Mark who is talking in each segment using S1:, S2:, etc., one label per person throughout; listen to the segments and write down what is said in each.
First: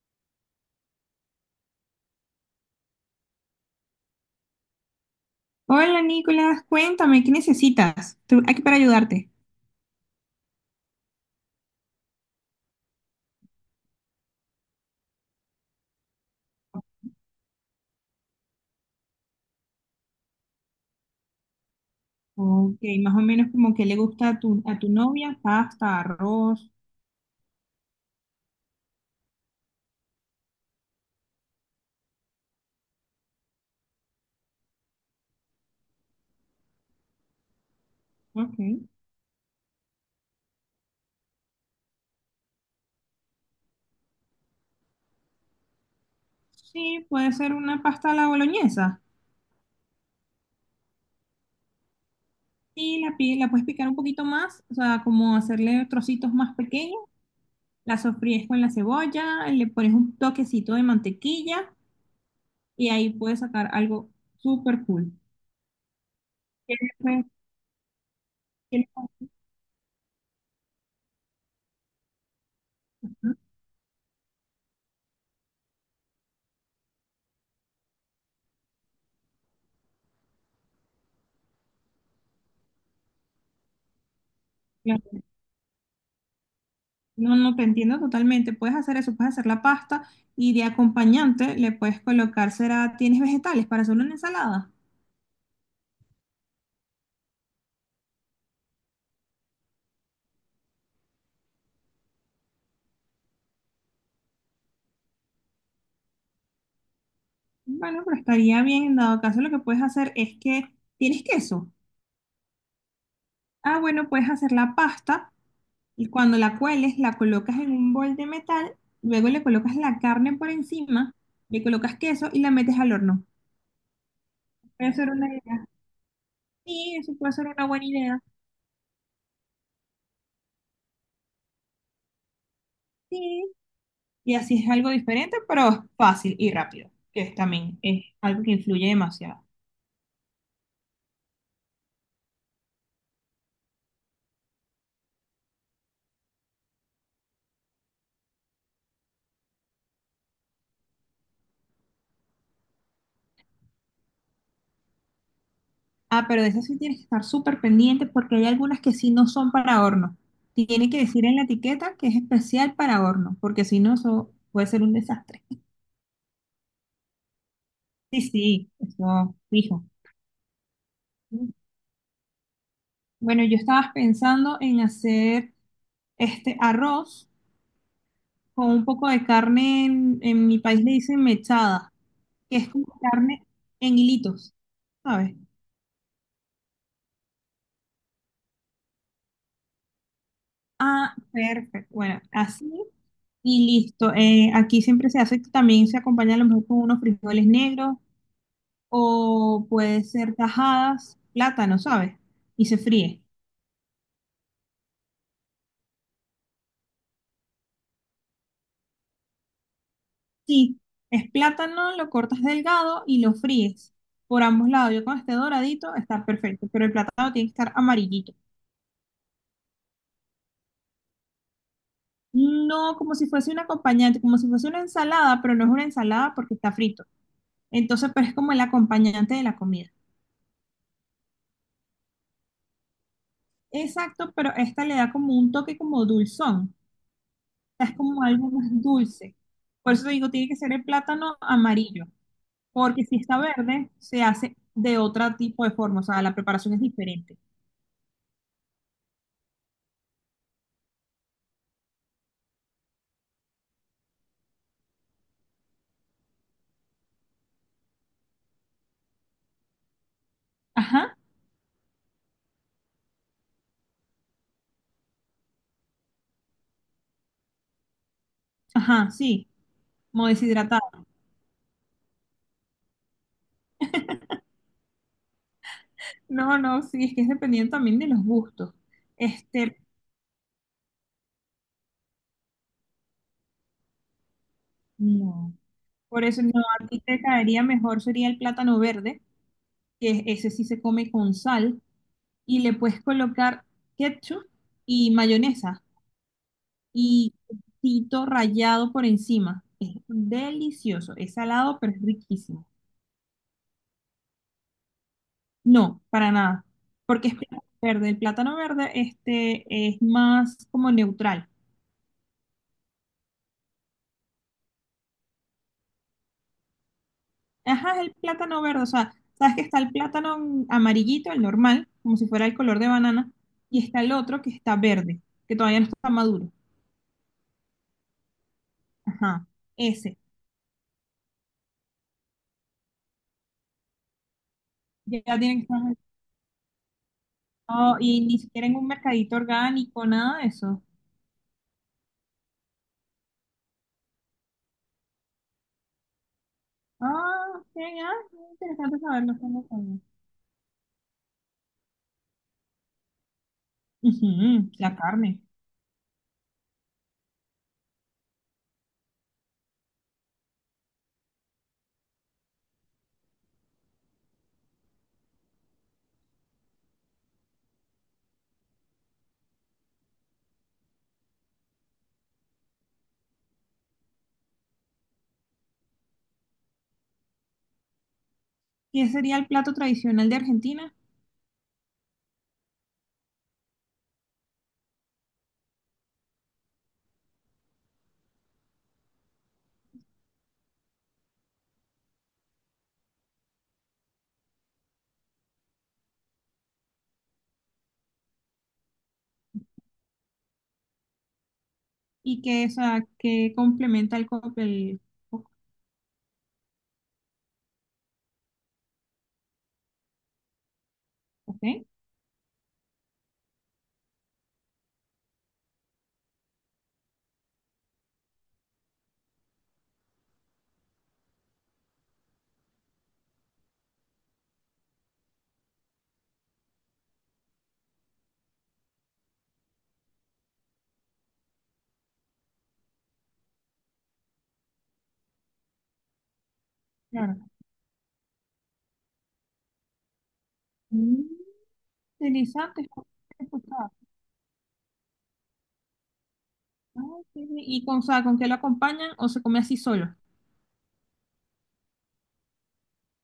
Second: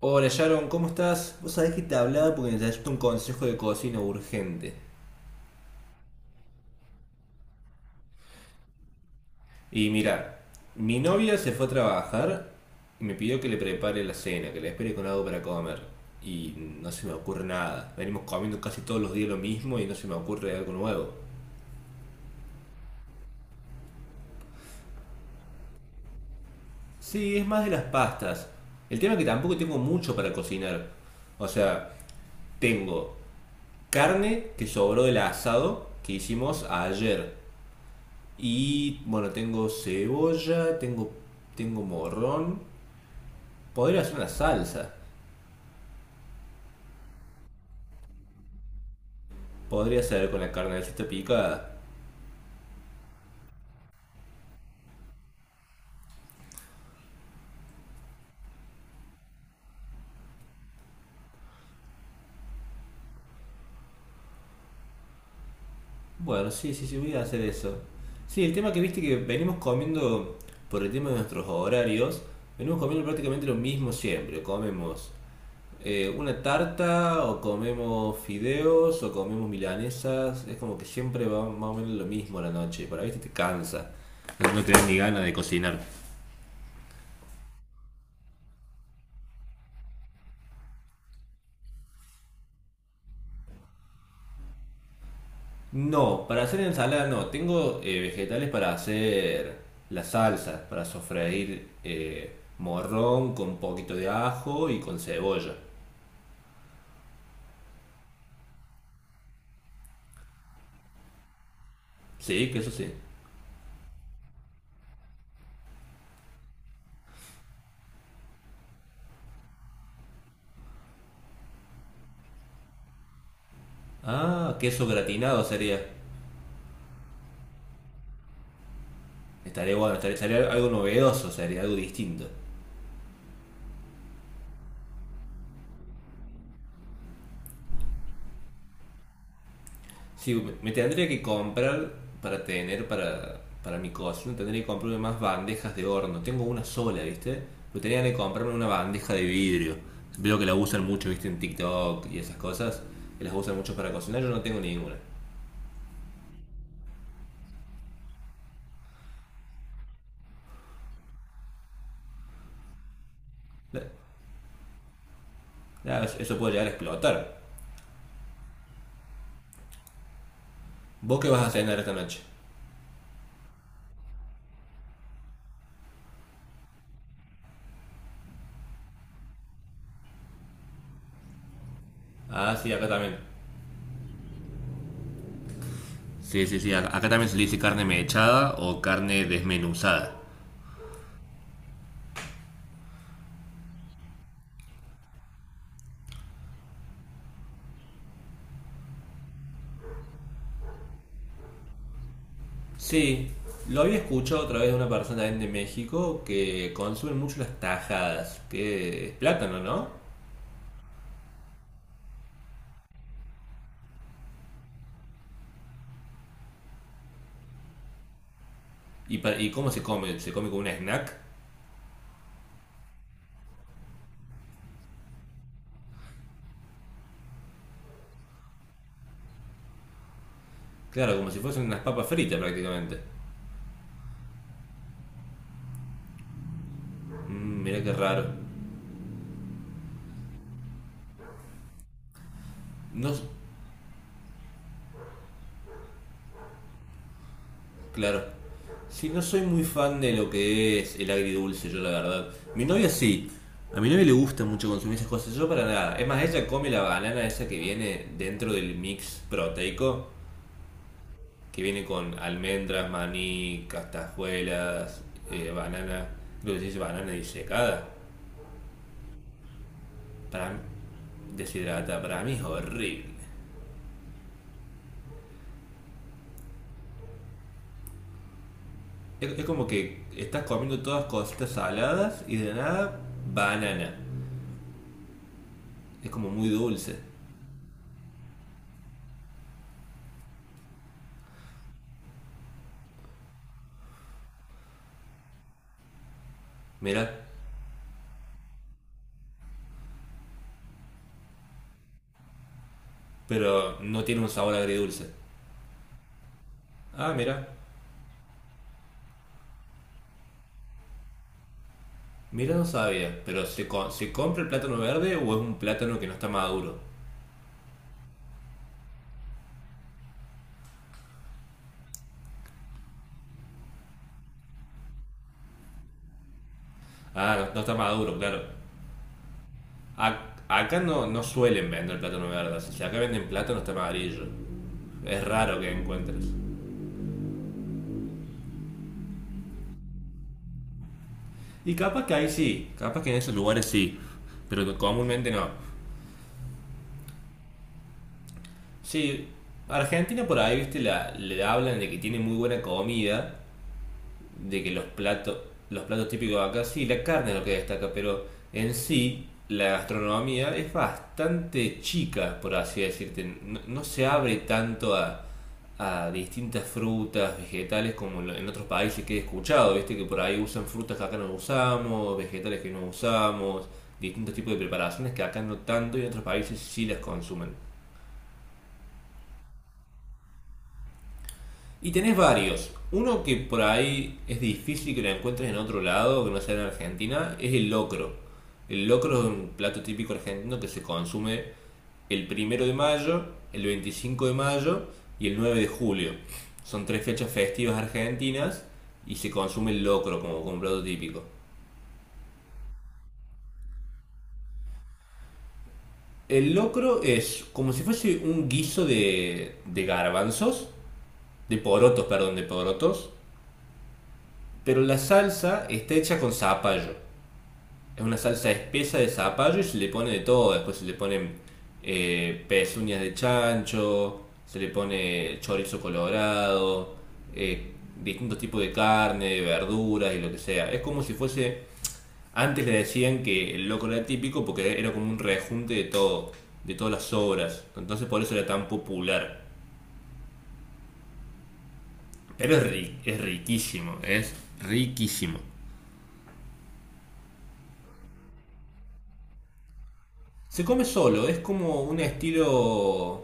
S1: Hola Sharon, ¿cómo estás? Vos sabés que te hablaba porque necesito un consejo de cocina urgente.
S2: Hola Nicolás, cuéntame, ¿qué necesitas? Tú- aquí para ayudarte.
S1: Y mira, mi novia se fue a trabajar y me pidió que le prepare la cena, que la espere con algo para comer. Y no se me ocurre nada. Venimos comiendo casi todos los días lo mismo y no se me ocurre algo nuevo.
S2: Ok, más o menos como que le gusta a tu novia, ¿pasta, arroz?
S1: Sí, es más de las pastas. El tema es que tampoco tengo mucho para cocinar. O sea, tengo carne que sobró del asado que hicimos ayer.
S2: Ok.
S1: Y bueno, tengo cebolla, tengo morrón. Podría hacer una salsa.
S2: Sí, puede ser una pasta a la boloñesa.
S1: Podría hacer con la carnecita picada.
S2: Y la, pi- la puedes picar un poquito más, o sea, como hacerle trocitos más pequeños. La sofríes con la cebolla, le pones un toquecito de mantequilla y ahí puedes sacar algo súper cool.
S1: Bueno, sí,
S2: ¿Qué
S1: sí,
S2: le
S1: sí, voy a
S2: puedes-
S1: hacer eso. Sí, el tema
S2: qué
S1: que viste que
S2: le
S1: venimos comiendo, por el tema de nuestros horarios, venimos comiendo
S2: puedes-
S1: prácticamente lo mismo siempre. Comemos una tarta, o comemos fideos, o comemos milanesas. Es como que siempre va más o menos lo mismo a la noche. Para viste te cansa. No, no tenés ni
S2: ¿no?
S1: ganas de cocinar.
S2: No, no, te entiendo totalmente. Puedes hacer eso, puedes hacer la pasta y de acompañante le puedes colocar, será, ¿tienes vegetales para hacer una ensalada?
S1: No, para hacer ensalada no. Tengo vegetales para hacer la salsa, para sofreír morrón con un poquito de ajo y con cebolla.
S2: Bueno, pero estaría bien, en dado caso lo que puedes hacer es que, ¿tienes queso?
S1: Sí, queso sí.
S2: Ah, bueno, puedes hacer la pasta y cuando la cueles la colocas en un bol de metal, luego le colocas la carne por encima, le colocas queso y la metes al horno.
S1: Ah, queso
S2: Puede ser una
S1: gratinado
S2: idea.
S1: sería.
S2: Sí, eso puede ser una buena idea.
S1: Estaría bueno, estaría, sería algo novedoso, sería algo distinto.
S2: Sí, y así es algo diferente, pero es fácil y rápido, que es también es algo que influye demasiado.
S1: Sí, me tendría que comprar para tener para mi cocina, tendría que comprarme más bandejas de horno. Tengo una sola, ¿viste? Pero tendría que comprarme una bandeja de vidrio. Veo que la usan mucho, ¿viste? En TikTok y esas cosas. Que las usan mucho para cocinar. Yo no tengo ninguna.
S2: Ah, pero de esas sí tienes que estar súper pendiente porque hay algunas que sí no son para horno. Tiene que decir en la etiqueta que es especial para horno, porque si
S1: La-
S2: no, eso puede ser un desastre.
S1: eso puede llegar a explotar.
S2: Sí, sí, eso fijo.
S1: ¿Vos qué vas a cenar esta noche?
S2: Bueno, yo estaba pensando en hacer este arroz con un poco de carne, en mi país le dicen mechada,
S1: Ah,
S2: que es
S1: sí,
S2: como
S1: acá también.
S2: carne en hilitos, ¿sabes?
S1: Sí, sí, sí. Acá también se le dice carne mechada o carne desmenuzada.
S2: Ah, perfecto. Bueno, así y listo. Aquí siempre se hace, también se acompaña a lo mejor con unos frijoles negros o puede ser tajadas, plátano, ¿sabes? Y se fríe.
S1: Sí, lo había escuchado otra vez de una persona también de México que consume mucho las tajadas, que es plátano, ¿no?
S2: Sí, es plátano, lo cortas delgado y lo fríes por ambos lados. Yo con este doradito está perfecto, pero el plátano tiene que estar amarillito.
S1: ¿Y, y cómo se come? ¿Se come como un snack?
S2: No, como si fuese un acompañante, como si fuese una ensalada, pero no es una ensalada porque está frito. Entonces, pero es como el acompañante de la comida.
S1: Claro, como si fuesen unas papas fritas prácticamente.
S2: Exacto, pero esta le da como un toque como dulzón.
S1: Mm,
S2: O
S1: mirá
S2: sea,
S1: qué
S2: es como
S1: raro.
S2: algo más dulce. Por eso te digo, tiene que ser el plátano amarillo, porque
S1: No,
S2: si está verde, se hace de otro tipo de forma, o sea, la preparación es diferente.
S1: claro. Sí, no soy muy fan de lo que es el agridulce, yo la verdad. Mi novia sí. A mi novia le gusta mucho consumir esas cosas, yo para nada. Es más, ella come la banana esa que viene dentro del mix proteico
S2: Ajá,
S1: que viene con almendras, maní, castajuelas, banana, creo que se dice banana disecada,
S2: ajá, sí, como
S1: para mí,
S2: deshidratado.
S1: deshidrata, para mí es horrible.
S2: No, no, sí, es que es dependiendo también de los gustos.
S1: Es como
S2: Este,
S1: que estás comiendo todas cositas saladas y de nada banana.
S2: no.
S1: Es
S2: Por
S1: como
S2: eso
S1: muy
S2: no, a
S1: dulce,
S2: ti te caería mejor sería el plátano verde, que es- ese sí se come con sal, y le puedes colocar ketchup y mayonesa.
S1: mira,
S2: Y quesito rallado por encima. Es delicioso, es salado, pero es riquísimo.
S1: pero no tiene un sabor agridulce.
S2: No, para nada,
S1: Ah,
S2: porque es
S1: mira,
S2: plátano verde. El plátano verde este, es más como neutral.
S1: mira no sabía, pero se compra el plátano verde o es un plátano que no está maduro?
S2: Ajá, es el plátano verde, o sea, sabes que está el plátano amarillito, el normal, como si fuera el color de banana, y está el otro que está verde, que todavía no está maduro.
S1: Ah, no, no está maduro, claro.
S2: Ajá, ese.
S1: Acá no, no suelen vender plátano verde, así que acá venden plátano está amarillo.
S2: Ya
S1: Es
S2: tienen
S1: raro
S2: que
S1: que
S2: estar...
S1: encuentres.
S2: Oh, y ni siquiera en un mercadito orgánico, nada de eso.
S1: Y capaz que ahí sí, capaz que en esos lugares sí, pero comúnmente no.
S2: Ah, ok, ah, interesante
S1: Sí,
S2: saberlo, esto no sabía.
S1: Argentina por ahí, viste, le hablan de que tiene muy buena comida, de que
S2: Ujú,
S1: los
S2: la
S1: platos,
S2: carne.
S1: los platos típicos de acá, sí, la carne es lo que destaca, pero en sí la gastronomía es bastante chica, por así decirte. No, no se abre tanto a distintas frutas, vegetales, como en otros países que he escuchado, ¿viste? Que por ahí usan frutas que acá no usamos, vegetales que no usamos, distintos tipos de preparaciones que acá no tanto y en otros países sí las consumen.
S2: ¿Qué sería el plato tradicional de Argentina?
S1: Y tenés varios. Uno que por ahí es difícil que lo encuentres en otro lado, que no sea en Argentina, es el locro. El locro es un plato típico argentino que se consume el 1 de mayo, el 25 de mayo y el 9 de julio. Son tres fechas festivas argentinas y se consume el locro como, un plato típico.
S2: ¿Y qué, o sea, qué complementa el cóctel? El co-
S1: El locro es como si fuese un guiso de garbanzos, de
S2: Ok,
S1: porotos, perdón, de porotos, pero la salsa está hecha con zapallo. Es una salsa espesa de zapallo y se le pone de todo. Después se le ponen pezuñas de chancho, se le pone chorizo colorado, eh, distintos tipos de carne, de verduras y lo que sea. Es como si fuese. Antes le decían que el locro era típico porque era como un rejunte de todo, de todas las
S2: claro.
S1: obras. Entonces por eso era tan popular.
S2: Mm,
S1: Pero
S2: interesante. Esto no
S1: es
S2: lo escuchaba.
S1: riquísimo, es riquísimo.
S2: Ah, qué bien. ¿Y con, o sea, con qué lo acompañan o se come así solo?
S1: Se come solo, es como un estilo.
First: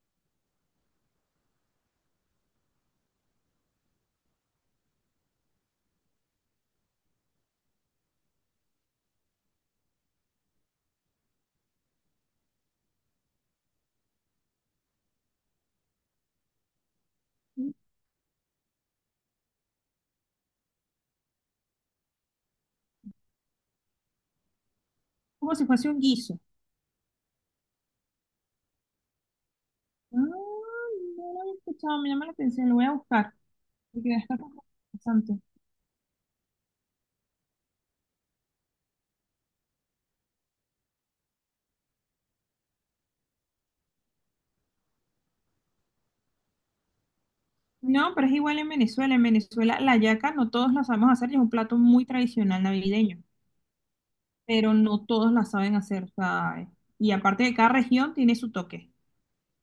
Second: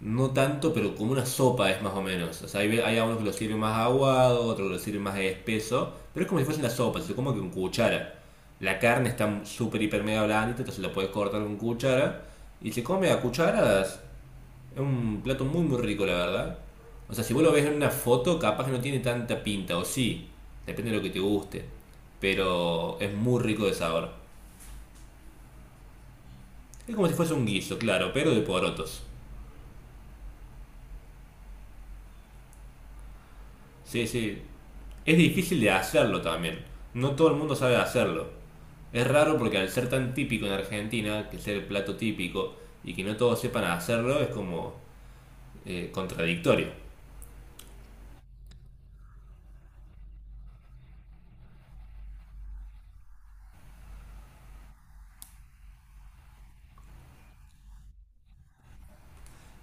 S1: No tanto, pero como una sopa es más o menos. O sea, hay algunos que lo sirven más aguado, otros que lo sirven más espeso, pero es como si fuese una sopa, se come con cuchara. La carne está súper, hiper, mega blandita, entonces la puedes cortar con cuchara y se come a cucharadas. Es un plato muy, muy rico, la verdad. O sea, si vos lo ves
S2: Mm,
S1: en una foto, capaz que no tiene tanta pinta, o sí, depende de lo que te guste, pero es muy rico de sabor.
S2: como si fuese un guiso.
S1: Es como si fuese un guiso, claro, pero de porotos.
S2: Ah, no lo he escuchado, me llama la atención, lo voy a buscar.
S1: Sí,
S2: Porque está
S1: sí.
S2: como
S1: Es
S2: interesante.
S1: difícil de hacerlo también. No todo el mundo sabe hacerlo. Es raro porque al ser tan típico en Argentina, que ser el plato típico, y que no todos sepan hacerlo, es como contradictorio.
S2: No, pero es igual en Venezuela. En Venezuela la yaca no todos la sabemos hacer y es un plato muy tradicional navideño, pero no todos la saben hacer, ¿sabes? Y aparte de cada región tiene su toque.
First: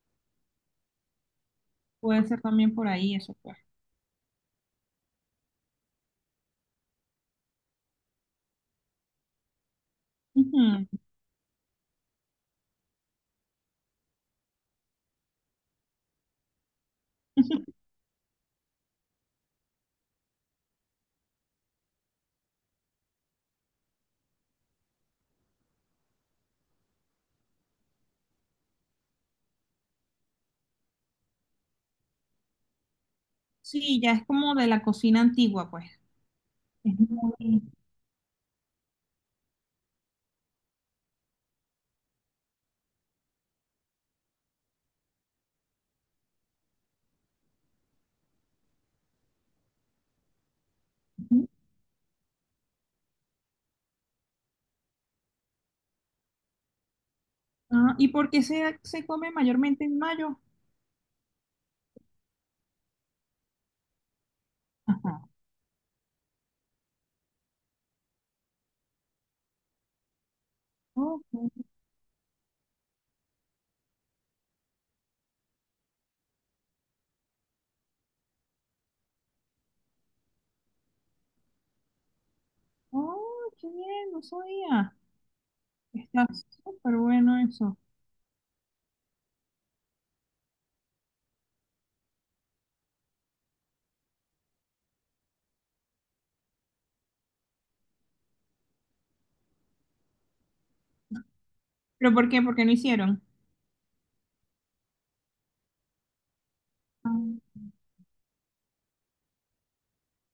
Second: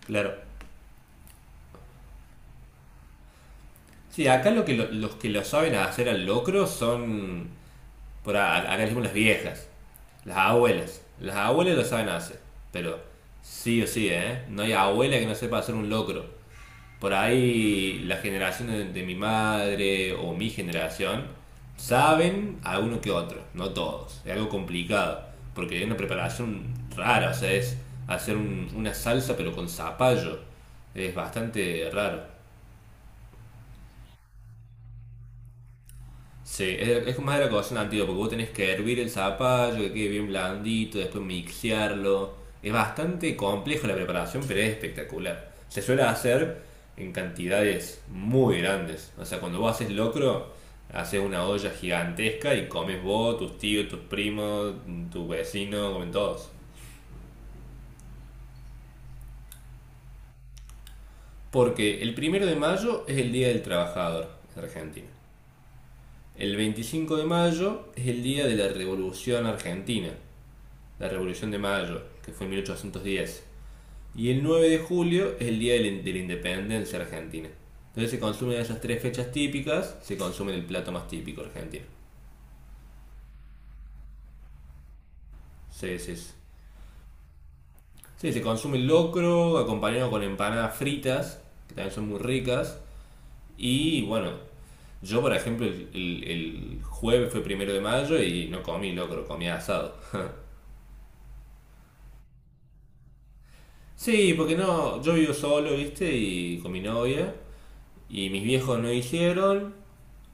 S1: Claro.
S2: Puede ser también por ahí eso, pues.
S1: Sí, acá lo que los que lo saben hacer al locro son, acá le decimos las viejas, las
S2: Ujú.
S1: abuelas. Las abuelas lo saben hacer, pero sí o sí, ¿eh? No hay abuela que no sepa hacer un locro. Por ahí las generaciones de mi madre o mi generación saben a uno que otro, no todos. Es algo complicado, porque hay una preparación rara, o sea, es hacer una salsa pero con zapallo. Es bastante raro.
S2: Sí, ya es como de la cocina antigua, pues.
S1: Sí,
S2: Es
S1: es más de la
S2: muy-
S1: cocción antigua, porque vos tenés que hervir el zapallo, que quede bien blandito, después mixearlo. Es bastante complejo la preparación, pero es espectacular. Se suele hacer en cantidades muy grandes. O sea, cuando vos haces locro, haces una
S2: ujú.
S1: olla gigantesca y comes vos, tus tíos, tus primos, tu vecino, comen todos.
S2: Ah, ¿y por qué se come mayormente en mayo?
S1: Porque el 1 de mayo es el Día del Trabajador en Argentina.
S2: Ajá.
S1: El 25 de mayo es el Día de la Revolución Argentina, la
S2: Oh, qué
S1: Revolución de Mayo, que fue en 1810. Y el 9 de julio es el Día de la Independencia Argentina. Entonces se consumen esas tres fechas típicas, se consume el plato más típico argentino.
S2: oh, qué bien, no sabía.
S1: Sí, sí,
S2: Está
S1: sí.
S2: súper bueno eso.
S1: Sí, se consume el locro acompañado con empanadas fritas, que también son muy ricas. Y bueno, yo por ejemplo el jueves fue 1 de mayo y no comí locro, comí asado.
S2: ¿Pero por qué? ¿Por qué no hicieron?
S1: Sí, porque no, yo vivo solo, viste, y con mi novia.
S2: Ah.
S1: Y mis viejos no hicieron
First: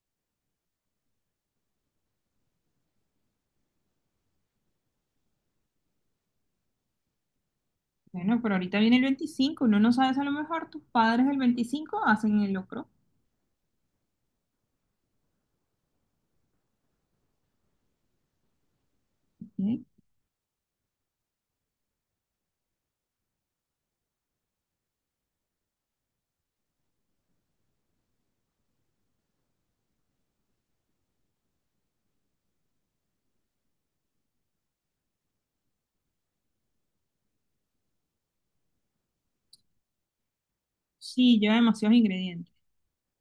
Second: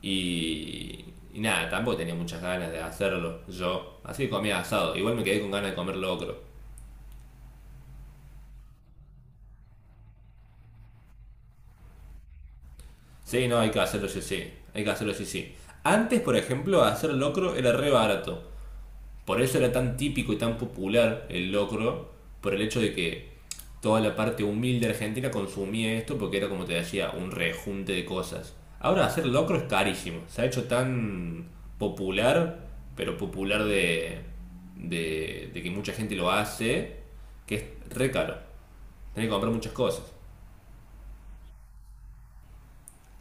S1: y, y nada, tampoco tenía muchas ganas de hacerlo yo. Así que comía asado. Igual me quedé con ganas de comer locro.
S2: Bueno, pero ahorita viene el 25. Uno no sabes a lo mejor, tus padres el 25 hacen el locro.
S1: Sí, no, hay que hacerlo sí, sí. Hay que hacerlo sí, sí. Antes, por ejemplo, hacer locro era re barato. Por eso era
S2: ¿Ok?
S1: tan típico y tan popular el locro, por el hecho de que toda la parte humilde argentina consumía esto porque era, como te decía, un rejunte de cosas. Ahora hacer locro es carísimo, se ha hecho tan popular, pero popular de que mucha gente lo hace, que es re caro. Tenés que comprar muchas cosas.
S2: Sí, lleva demasiados ingredientes.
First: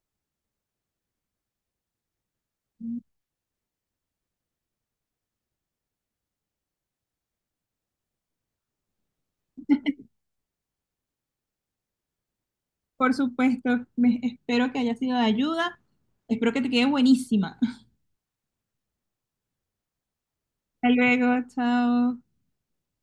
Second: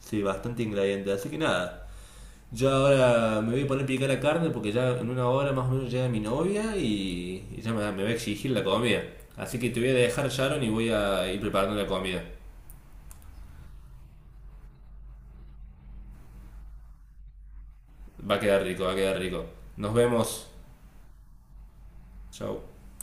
S1: Sí, bastante ingrediente. Así que nada, yo ahora me voy a poner a picar la carne porque ya en una hora más o menos llega mi novia y ya me va a exigir la comida. Así que te voy a dejar, Sharon, y voy a ir preparando la comida.
S2: Por supuesto, me- espero que haya sido de ayuda. Espero que te quede buenísima.
S1: Va a quedar rico, va a quedar rico. Nos vemos.
S2: Hasta luego, chao.
S1: Chao.